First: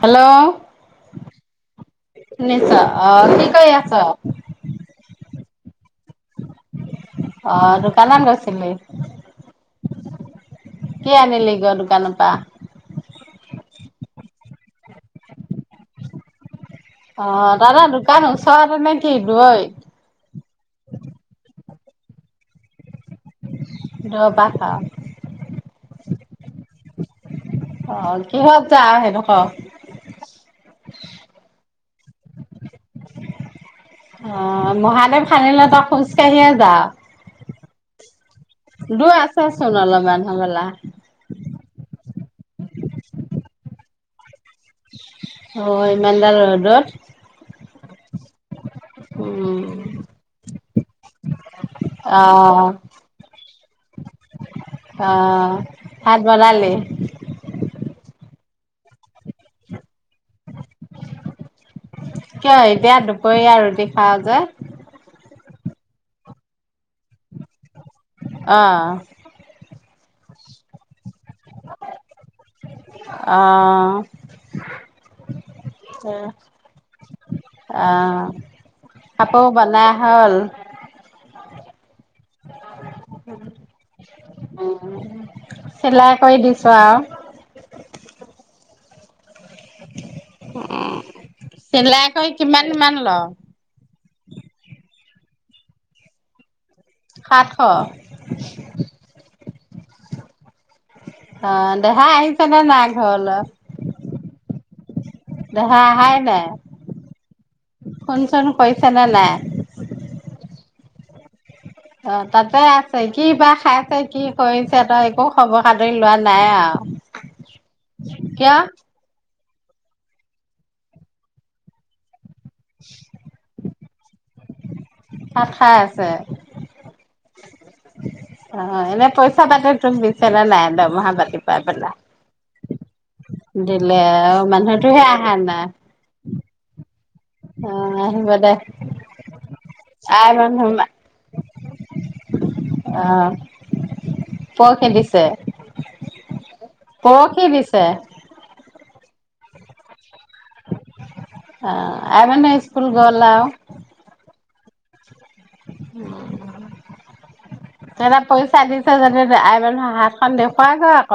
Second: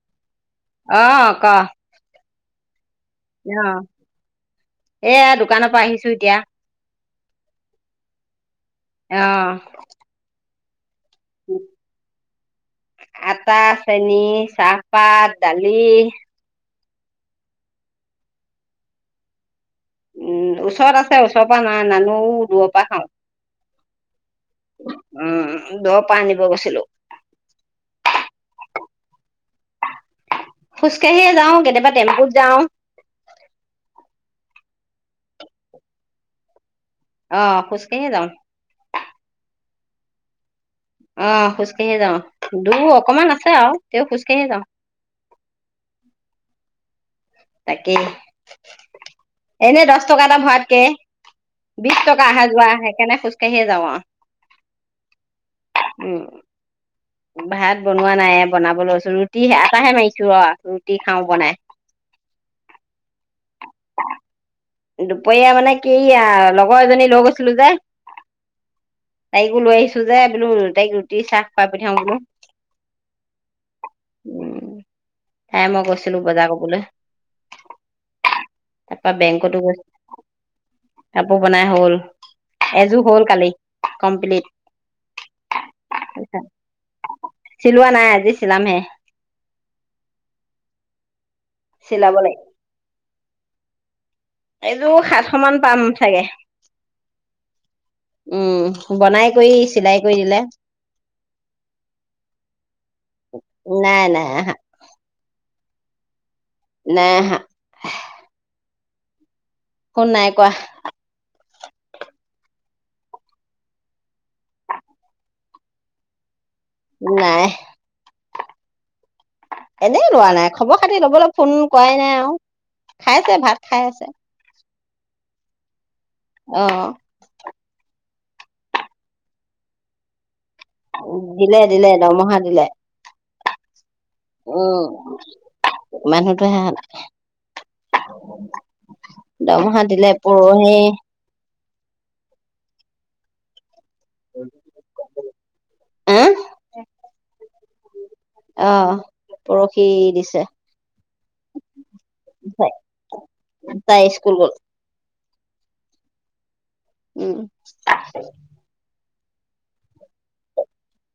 Hello অ আকা নিচা আহ এয়া দোকানৰ পৰা আহিছো এতিয়া অ' দোকানত গৈছিলি? অ' কি আনিলি গৈ দোকানৰ পৰা? আটা, চেনী, চাহপাত, দালি। অ চহৰৰ দোকান ওচৰতে নে কি দূৰত উম ওচৰত আছে ওচৰৰ পৰা নাই অনা [unintelligible] দূৰৰ পৰা খাওঁ ৰবাহা দহ পাহ আনিব গৈছিলো অ', কিহত যাই সেইদখৰ? খোজকাঢ়িয়ে যাওঁ কেতিয়াবা টেম্পুত যাওঁ অ মহাদেৱ খানিল তই খোজ কাঢ়িয়ে যাও অ খোজ কাঢ়িয়ে যাওঁ দূৰ আছচোন অলপমান হ'বলা অ' খোজ কাঢ়ি যাওঁ দুৰ অকমান আছে আৰু তেওঁ খোজকাাঢ়িয়ে যাওঁ হয় ইমানডাল ৰডত তাকেই উম। এনেই দহ টকা এটা খোৱাতকে বিশ টকা অহা যোৱা অ' আহে সেইকাৰণে খোজকাঢ়িয়ে যাওঁ অ অ' ভাত উম বনালি? ভাত বনোৱা নাই বনাবলৈছো ৰুটি, আটাহে মাৰিছো ৰ ৰুটি খাও বনাই কিয় এতিয়া দুপৰীয়া ৰুটি খাৱঁ যে দুপৰীয়া মানে কি আৰ‌ লগৰ এজনী লৈ গৈছিলো যে অহ তো যে বোলো ৰুদ্ৰাক্ষ পিঠা চাহ খুৱায় পঠিয়াও বুলো অ' উ তাই মই গৈছিলো বজাৰ কবলৈ অ' তাৰপা বেংক কাপোৰ বনাই হল বনাই হ'ল। এযোৰ হ'ল কালি কমপ্লিট। চিলাই কৰি দিছো আৰু চিলোৱা নাই, আজি চিলামহে। উম্‌- চিলাই চিলাব কৰি লাগিব কিমান মান লৱ? এযোৰ সাতশ মান পাম চাগে! সাতশ। উম বনাই কৰি চিলাই কৰি দিলে অ'- দেহা আহিছেনেে নাই ঘৰত? নাই নাই আহা। দেহা আহায়ে নাই? নাই আহা। হৈছে নে নাই? ফোন নাই কআ। অ তাতে কি বা খাইছে, কি কৰিছে তই একো খবৰ খাতি লোৱা নাই আৱ? নাই। কিয়? এনেই লোৱা নাই, খবৰ খাতি লবলৈ ফোন কৰাই নাই আৰু। খাইছে ভাত খাই আছে। ভাত খাই আছে। অ'- অ'- এনে পইচা পাতি তোক দিছ দিলে দিলে দৰমহা দিলে। দেত [unintelligible] মানুহটোহে আহা নাই। টোহে আহা নাই। অ' আহিব দে। দৰমহা দিলে আই মানুহ পৰহি মা আহ'- পৰসি দিছে। আহ পৰসি দিছে। পৰসি দিছে। আ-' আই মানুহ স্কুল গ'ল আউ! তাই স্কুল গ'ল হম্‌- উম। তহঁতে পইচা দিছে যদি আই মানুহ হাতখন দেখুৱাগৈ আক।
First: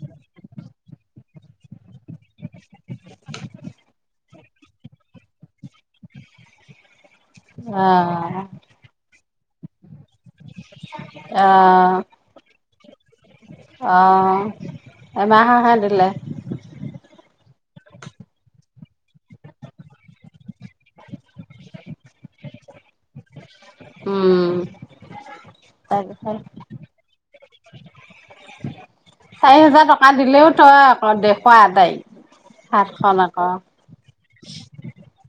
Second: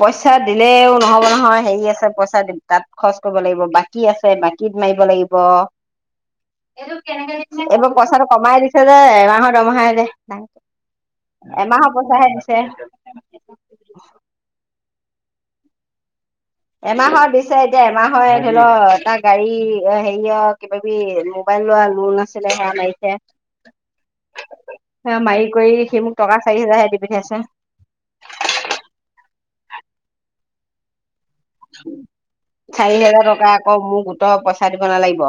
পইচা দিলেও নহব নহয়, হেৰি আছে পইচা দিম। তাত খৰচ কৰিব লাগিব। বাকী আছে বাকীত মাৰিব লাগিব। কেনেকে অ এদমে পইচাটো কমাই দিছে যে, এমাহৰ ৰমহাই ৰে অ' দিছে অ' এমাহৰ হে দিলে। এমাহৰ দিছে, এতিয়া এমাহৰ ধৰি ল এটা গাড়ী হেৰিয়ক কিবা, কিবি মোবাইল লোৱা লোন আছে। এ ফালে হেয়া মাইছে, উম হেয়া মাৰি কৰি সি মোক তাৰপিছত টকা চাৰি হোজাৰহে দি পঠিয়াইছে চাৰি হেজাৰ টকা দিলেও তই আক দে চাৰি হোজাৰ টকা আকৌ মোৰ গোটৰ পইচা দিব নালাগিব।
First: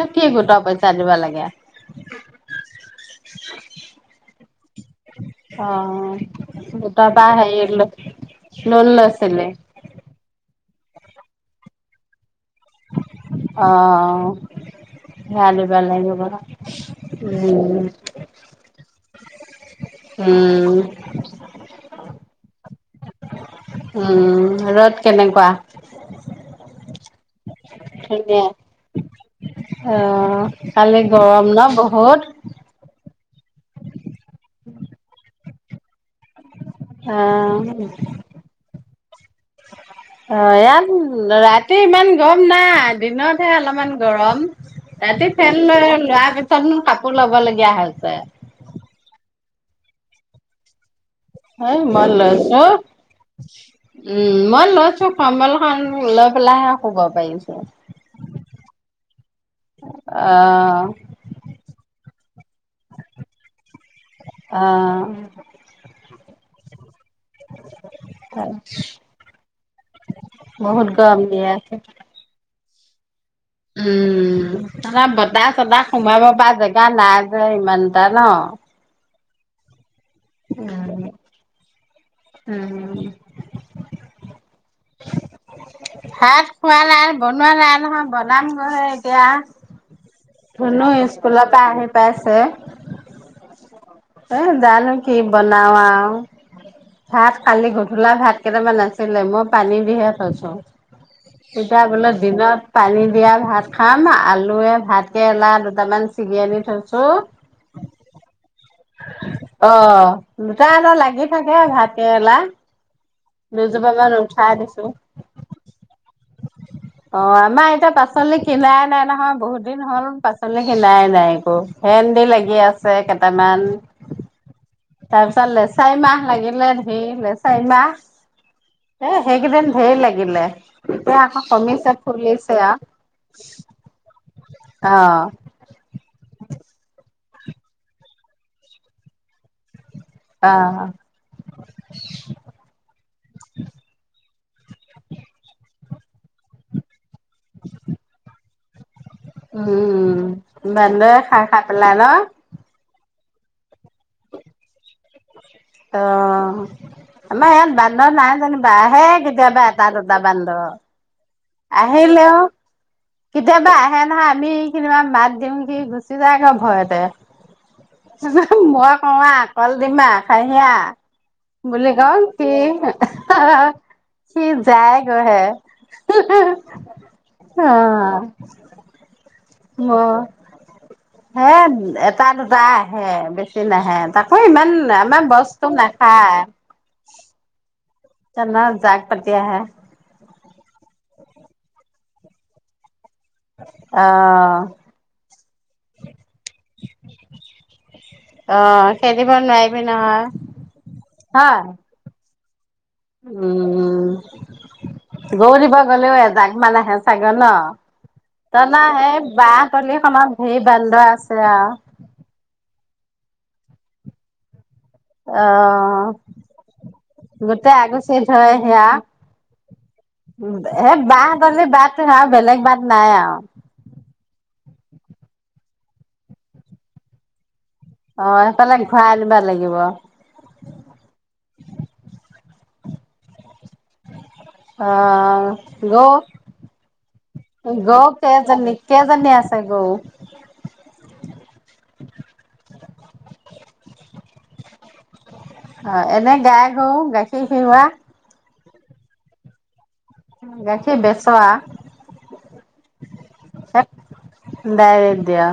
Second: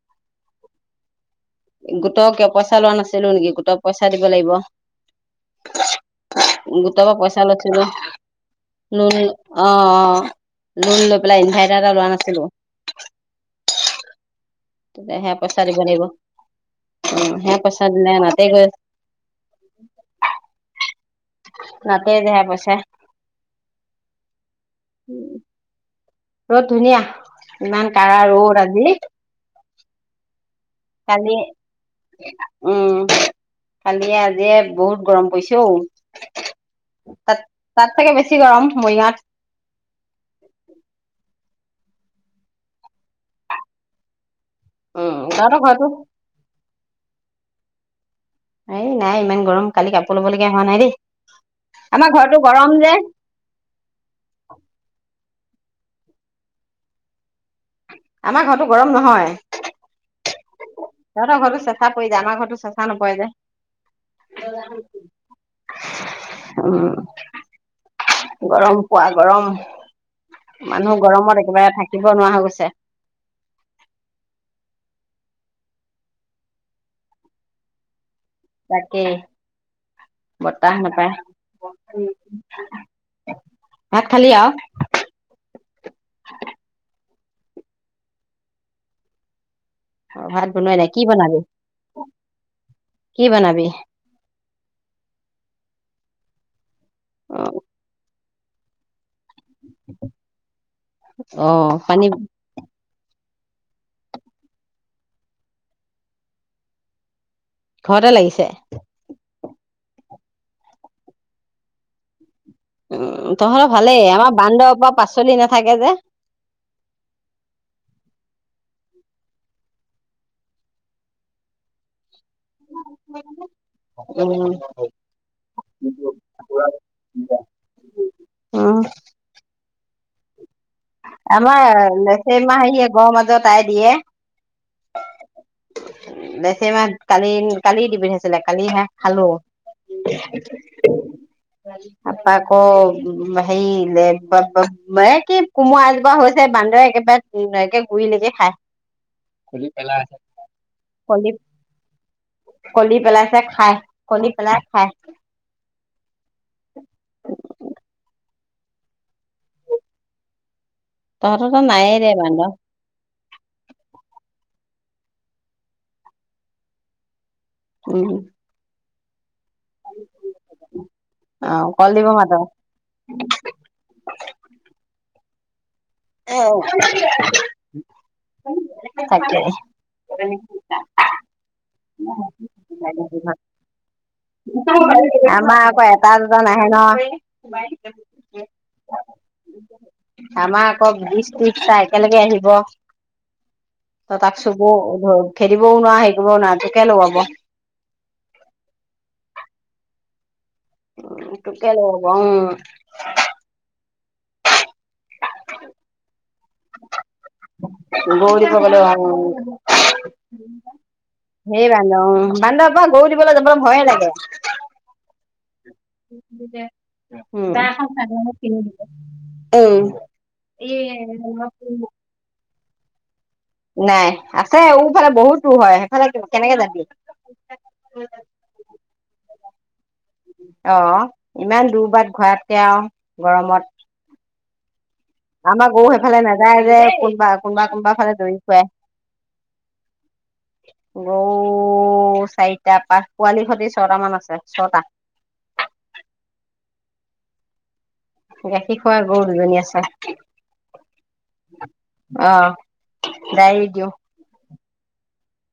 তই কি গোটৰ পইচা দিব লাগে? গোটক কিয় পইচা লোৱা নাছিলো নেকি, গোটক পইচা দিব লাগিব। অ গোট গোটৰ পৰা পা পইচা হেই ল লৈছিলো লোন লৈছিলি লোণ লৈ পেলাই ইনভাৰ্টাৰ এটা লোৱা নাছিলো অ হেয়া পইচা দিব লাগিব অ। ' হেয়া উম পইচা দিলে নাতে গৈ, উ উ নাতে যে হেয়া পইচায়। উ ৰ'দ কেনেকুৱা হয়। ৰ'দ ধুনীয়া ইমান কাৰা সেইয়া ৰ'দ আজি অ কালি গৰম ন বহুত কালি য়ে আজি য়ে বহুত গৰম পৰিছে অ তাত অ' তাত চাগে বেছি গৰম মৰিগাঁৱত অ ইয়াত ৰাত ৰাতি ইমান গৰম নাই দিনতহে অলপমান গৰম উম ৰাতি ফেন তহঁতৰ লৈ ঘৰতো লোৱা পিছতনো কাপোৰ ল'ব লগীয়া হৈছে এই নাই ইমান গৰম কালি কাপোৰ ল'ব লগগীয়া হোৱা নাই দেই হে মই আমাৰ ঘৰতো লৈছোঁ, গৰম যে উম, মই লৈছোঁ কম্বল খন লৈ পেলাইহে শুব পাৰিছো। আমাৰ ঘতো গৰম নহয়, অ সহঁতৰ ঘৰতো চেচা পৰি যায় আমাৰ ঘৰততো চেচা নপৰে যে অ উহ গৰম, পোৱা গৰম, বহুত মানুহ গৰম দি গৰমত একেবাৰে থাকিব নোৱাৰা হৈ গৈছে। উহ তহঁতৰ বতাহ চতাহ সোমাব পৰা জেগা নাই যে ইমান তাত তাকেই। বতাহ নাপায় উম উম ভাত খালি আৰু। [unintelligible] ভাত খোৱানাই বনোৱা নাই নহয় বনাম গহে এতিয়া। অ ভাত বনোৱাই ধুনো নাই কি বনাবি স্কুলৰ পৰা আহি পাইছে। কি বনাবি? এ জানো কি বনাও আও। ভাত কালি গধূলা ভাত কেইটামান আছে বোলে মই পানী দিহে থৈছোঁ, অ কিবা পানী বোলে দিনত পানী দিয়া ভাত খাম, আলুৱে ভাত কেৰেলা দুটামান চিগি আনি থৈছো ঘৰতে লাগিছে? অ', দুটা এটা লাগি থাকে। এ ভাতকেৰেলা। উম তহঁতৰ দুজোপা ভালেই মান আমাৰ উঠাই বান্দৰৰ দিছো, পৰা পাচলি নাথাকে যে। অ', আমাৰ এতিয়া পাচলি কিনাই নাই নহয় বহুত দিন হ'ল পাচলি কিনাই নাই একো ভেন্দি লাগ এ আছে কেইটামান উম। তাৰ পিছত লেচাই মাহ লাগিলে ধেই লেচাই মাহ, উম এ সেইকেইদিন ধেই লাগিলে এতিয়া আকৌ আমাৰ কমিছে লেচেৰি ফুলিছে মাহ আও আহিয়ে গৰ মাজত আই দিয়ে, অ লেচেৰি মাহ কালি কালি দি পঠাইছিলে কালি হে খালো। অ তা পা আকৌ হেৰি লেকবোৰত ব ক বাইচি কোমোৰা এজোপা হৈছে বান্দৰে একেবাই গুৰিলৈকে খায় উম', বান্দৰে খাই খাই পেলাই ন। এ খায় কলি পেলাই খায়। অ', আমাৰ ইয়াত বান্দৰ নাই কেতিয়াবা আহে কেতিয়াবা এটা দুটা বান্দৰ তহঁতৰ ত নায়ে দে আহিলেও বান্দৰ কেতিয়াবা আহে নহাই আমি মাত দিওঁ সি গুচি যায় আকৌ ভয়তে। উম হু হু হু মই অ আ কল ডিম আহ খাহি আহ অ বুলি কলডিব কওঁ মাতৰ সি হা হা হা সি যায় হে এই, [unintelligible] অহ হে এটা দুটা আহে বেছি নাহে তাত আমাৰ আকৌ এটা দুটা নাহে নহয়। [inaudible] আমাৰ জাক পাতি আহে। বিছটা একেলগে আহিব ত তাক আহ চুব খেদিবও নোৱা [unintelligible] সেইবাৰ নাইলি নহয় হয় তাকে ল'ব উম উম গৰু দিবলৈ গলেও এজাক মান ছাগল ন গৌৰীব তাৰ গলে উম নাম হেই বাস সেই বান্দৰ উম বান্দৰ পৰা গৰু দিবলৈ যাব ভয়ে লাগে। অ' গোটেই আগু চিত হয় সেয়া সেই বাহঁতলে বাট সেয়া বেলেগ বাট উম নাই আৰু নাই আহ সেইফালে বহুত দূৰ‌ হয় সেইফালে কেনেকে যাবি অ সেইফালে ঘূৰাই আনিব লাগিব অ', ইমান দূৰ বাট ঘূৰাতকে আৰু গৰমত অ আমাৰ গৰু গৌ সেইফালে নাযায় যে, কোনবা, কোনবা কোনবা গৌ ফালে দৌৰি ফুৰে। কেইজনী কেইজনী আছে গৰু ও চাইটাত পোৱালি সতি ছয়টা মান আছে ছয়টা অ, এনে গাই গৰু, গাখীৰ খিওৱা? গাখীৰ খোৱা গৰু দুজনী আছে। গাখীৰ বেচ আও? অ [unintelligible] ডায়েৰী দিওঁ দিয়া,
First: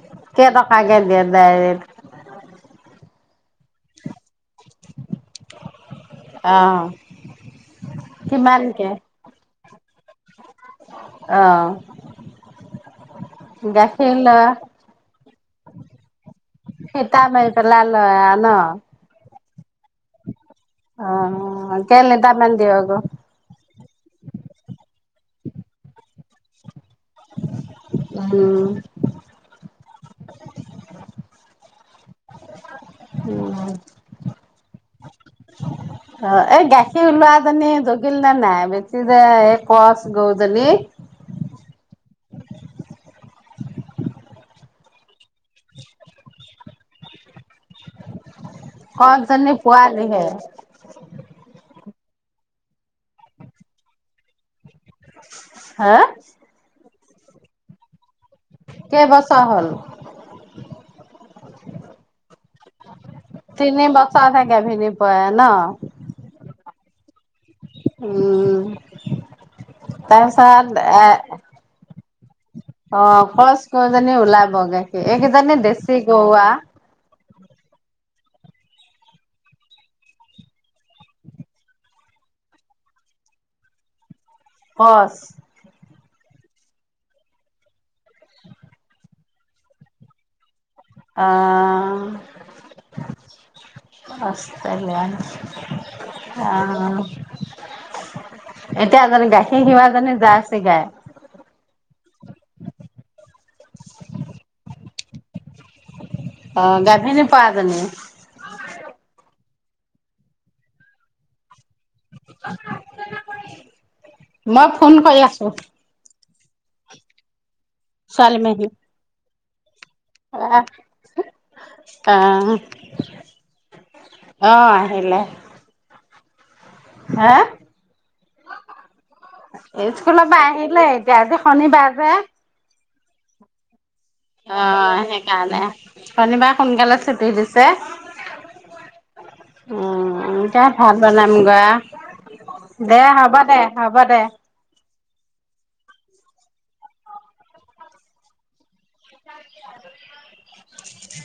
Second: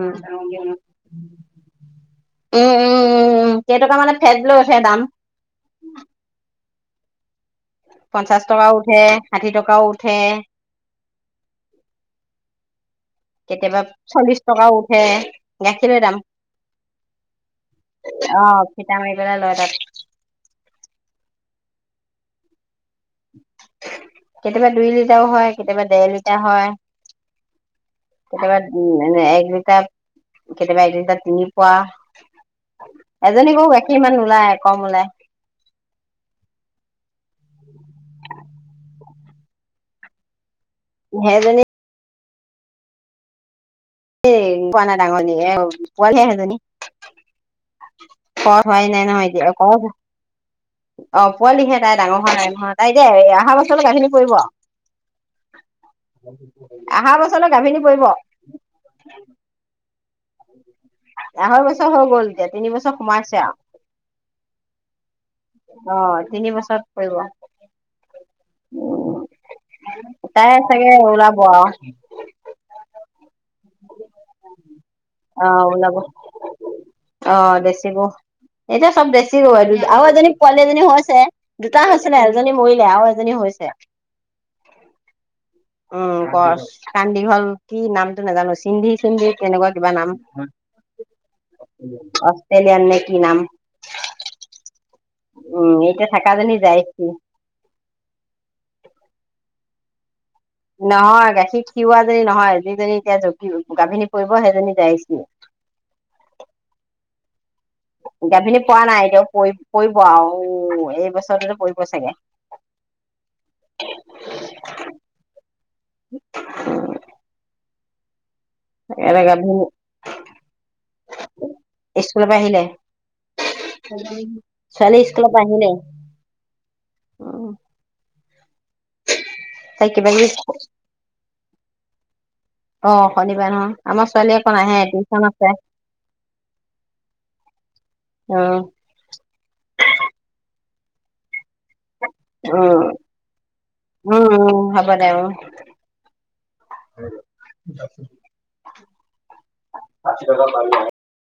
উম কেইটকাকে দিয়ে ডায়েৰীত? উম উম উম উম কেইটকা মানে ফেট হে দাম [inaudible] পঞ্চাশ টকাও কিমানকে উঠে, ষাঠি টক অ' উঠে আহ কেতিয়াবা গাখীৰ ল চল্লিশ টকাও উঠে গাখীৰৰ দাম ফিটা মাৰি পেলাই লৈ আ অ ন ফিটা মাৰি [unintelligible] কেই লিটাৰ মান দিও আকৌ কেতিয়াবা দুই লিটাৰও হয় কেতিয়াবা দেৰ লিটাৰ হয় কেতিয়াবা এ দুই কাপ কেতিয়াবা এক লিটাৰ তিনি পোৱা এজনী উম বাৰু গাখীৰ ইমান নলাই কম ওলাই অ এ গাখীৰ কিলোৱাজানে জনী যোগিল না নাই বেছি পিছে যে এই কোৱাস গৰু জনী। সেইজনী এ পোৱাই নাই ডাঙৰ এয়া পোৱালি সেই জনী খোৱা হোৱাই নাই নহয় এতিয়া, কচজনী পোৱালিহে অ পোৱালিহে। তাই ডাঙৰ হোৱা নাই নহয়, তাই যে অহা বছৰ গাখিৰ খিনি পৰিব [inaudible] হা অহা বছৰলৈ গাভিনী পৰিব কেই বছাৰ হ'ল আঢ়ৈ বছৰ হৈ গ'ল এতিয়া তিনি বছৰ সোমাইছে তিনি বছৰতহে গাভিনী পৰে ন আৰু কৰিবৱ উম তাই তাৰপিছত চাগে ওলাব আৰু আহ অ কপচ গজনী ওলাবগে কি অ এইকেইজনানী ওলাব দেশী গৰুৱা অ বেছি এতিয়া চব বেছি গৰু, আৰু এজনী পোৱালি এজনী হৈছে। দুটা হৈছে নে এজনী মৰিলে! আৰু এজনী হৈছে। কঁচ উম কছ কাণ দিঘল কি নাম নাজানো চিন দি চিন দি তেনেকুৱা কিবা নাম আহ অষ্ট্ৰেলিয়ান নে কি ৰাস্ত নাম বেয়া, অ', উম থাকাজনী এতিয়া জাৰ্চি গাখীৰ খিৰোৱা [inaudible] নহয় গাখীৰ খিৰোৱা জনী নহয়, যিজনী এতিয়া কি, গাভিনী পৰিব সেইজনী যাইছিলে অ গাভিনী পৰা জনী গাভিনী পৰা নাই এতিয়া পৰি পৰিব আৰু এই বছৰটোতো পৰি মই ফোন কৰি আছোঁ। উম চালে নিকি হ'ব স্কুল পা আহ আহিলে, আহ ছোৱালী আহিলে স্কুলৰ পা আহিলে। হা উম তাই কিবা কিবি স্কুলৰ পৰা আহিলে এতিয়া, আজি শনিবাৰ যে অ' শনিবাৰে ন? অঁ সেইকাৰণে, শনিবাৰে সোনকালে ছুটি দিছে। উম উম এয়া ভাত বনাম গৈ দে উম হব দে হব দে [unintelligible]